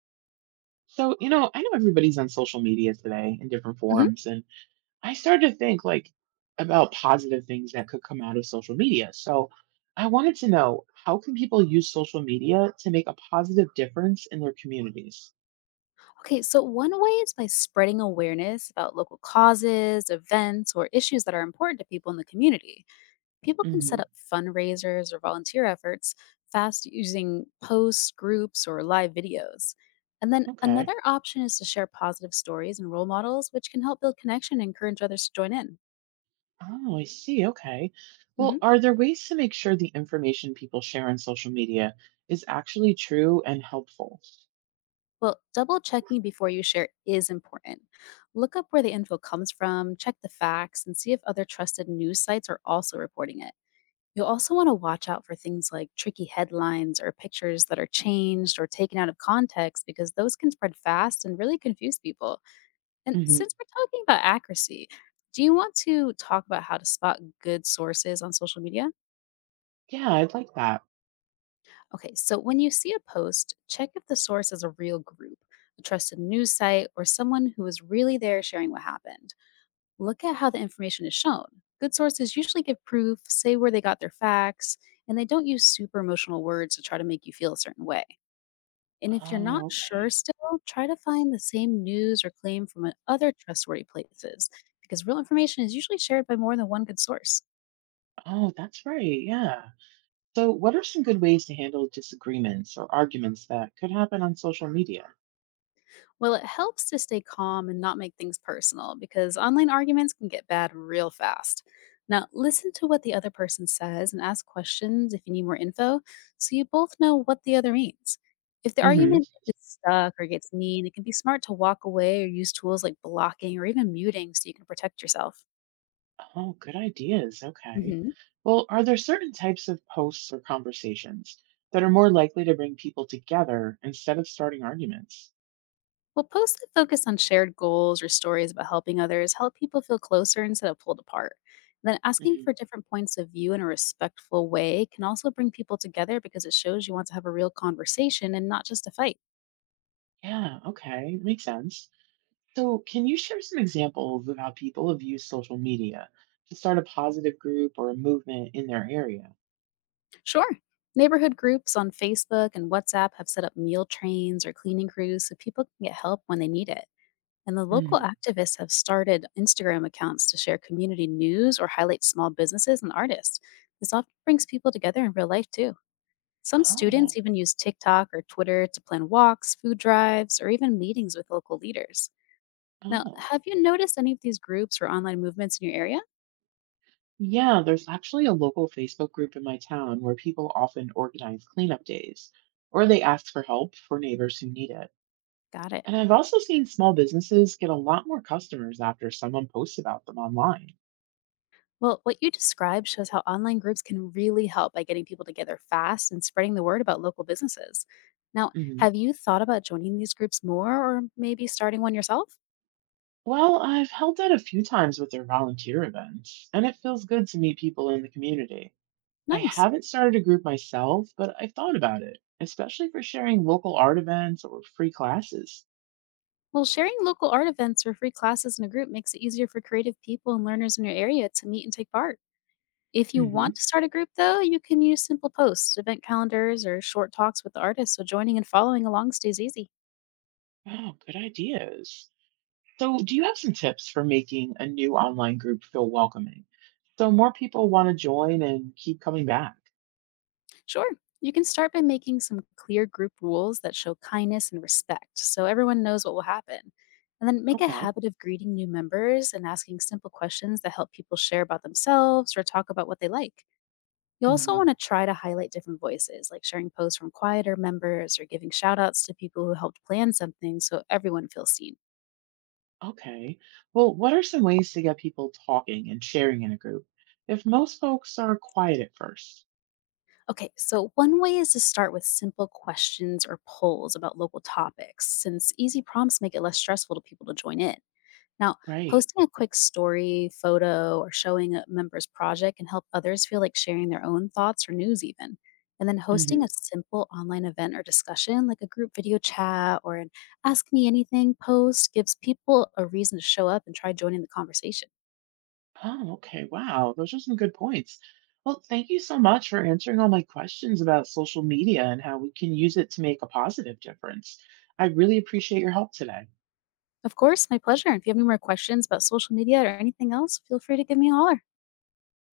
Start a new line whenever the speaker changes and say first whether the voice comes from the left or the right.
right: So, I know everybody's on social media today in different
left: Mhm.
right: forms, and I started to think like about positive things that could come out of social media. So, I wanted to know, how can people use social media to make a positive difference in their communities?
left: Okay, so one way is by spreading awareness about local causes, events, or issues that are important to people in the community. People can set
right: Hmm.
left: up fundraisers or volunteer efforts fast using posts, groups, or live videos. And then
right: Okay.
left: another option is to share positive stories and role models, which can help build connection and encourage others to join in.
right: Oh, I see. Okay. Well,
left: hmm
right: are there ways to make sure the information people share on social media is actually true and helpful?
left: Well, double checking before you share is important. Look up where the info comes from, check the facts, and see if other trusted news sites are also reporting it. You'll also want to watch out for things like tricky headlines or pictures that are changed or taken out of context because those can spread fast and really confuse people. And
right: Hmm.
left: since we're talking about accuracy, do you want to talk about how to spot good sources on social media?
right: Yeah, I'd like that.
left: Okay, so when you see a post, check if the source is a real group, a trusted news site, or someone who is really there sharing what happened. Look at how the information is shown. Good sources usually give proof, say where they got their facts, and they don't use super emotional words to try to make you feel a certain way. And if you're
right: Oh,
left: not sure
right: okay.
left: still, try to find the same news or claim from other trustworthy places because real information is usually shared by more than one good source.
right: Oh, that's right. Yeah. So, what are some good ways to handle disagreements or arguments that could happen on social media?
left: Well, it helps to stay calm and not make things personal because online arguments can get bad real fast. Now, listen to what the other person says and ask questions if you need more info so you both know what the other means. If the
right: Hmm.
left: argument is stuck or gets mean, it can be smart to walk away or use tools like blocking or even muting so you can protect yourself.
right: Oh, good ideas. Okay.
left: hmm
right: Well, are there certain types of posts or conversations that are more likely to bring people together instead of starting arguments?
left: Well, posts that focus on shared goals or stories about helping others help people feel closer instead of pulled apart. Then asking
right: Mhm.
left: for different points of view in a respectful way can also bring people together because it shows you want to have a real conversation and not just a fight.
right: Yeah, okay. Makes sense. So, can you share some examples of how people have used social media to start a positive group or a movement in their area?
left: Sure. Neighborhood groups on Facebook and WhatsApp have set up meal trains or cleaning crews so people can get help when they need it. And the local
right: Mhm.
left: activists have started Instagram accounts to share community news or highlight small businesses and artists. This often brings people together in real life too. Some students
right: Oh,
left: even use TikTok or Twitter to plan walks, food drives, or even meetings with local leaders. Now,
right: oh.
left: have you noticed any of these groups or online movements in your area?
right: Yeah, there's actually a local Facebook group in my town where people often organize cleanup days, or they ask for help for neighbors who need it.
left: Got it.
right: And I've also seen small businesses get a lot more customers after someone posts about them online.
left: Well, what you described shows how online groups can really help by getting people together fast and spreading the word about local businesses. Now,
right: Hmm.
left: have you thought about joining these groups more or maybe starting one yourself?
right: Well, I've helped out a few times with their volunteer events, and it feels good to meet people in the community. I
left: Nice.
right: haven't started a group myself, but I've thought about it, especially for sharing local art events or free classes.
left: Well, sharing local art events or free classes in a group makes it easier for creative people and learners in your area to meet and take part. If you
right: Hmm.
left: want to start a group, though, you can use simple posts, event calendars, or short talks with the artist so joining and following along stays easy.
right: Oh, good ideas. So, do you have some tips for making a new online group feel welcoming so more people want to join and keep coming back?
left: Sure, you can start by making some clear group rules that show kindness and respect so everyone knows what will happen. And then make a
right: Okay.
left: habit of greeting new members and asking simple questions that help people share about themselves or talk about what they like. You also
right: Hmm.
left: want to try to highlight different voices, like sharing posts from quieter members or giving shout outs to people who helped plan something so everyone feels seen.
right: Okay. Well, what are some ways to get people talking and sharing in a group if most folks are quiet at first?
left: Okay, so one way is to start with simple questions or polls about local topics, since easy prompts make it less stressful to people to join in. Now,
right: Right.
left: posting a quick story, photo, or showing a member's project can help others feel like sharing their own thoughts or news, even. And then
right: Hmm.
left: hosting a simple online event or discussion, like a group video chat or an Ask Me Anything post, gives people a reason to show up and try joining the conversation.
right: Oh, okay. Wow. Those are some good points. Well, thank you so much for answering all my questions about social media and how we can use it to make a positive difference. I really appreciate your help today.
left: Of course, my pleasure. If you have any more questions about social media or anything else, feel free to give me a holler.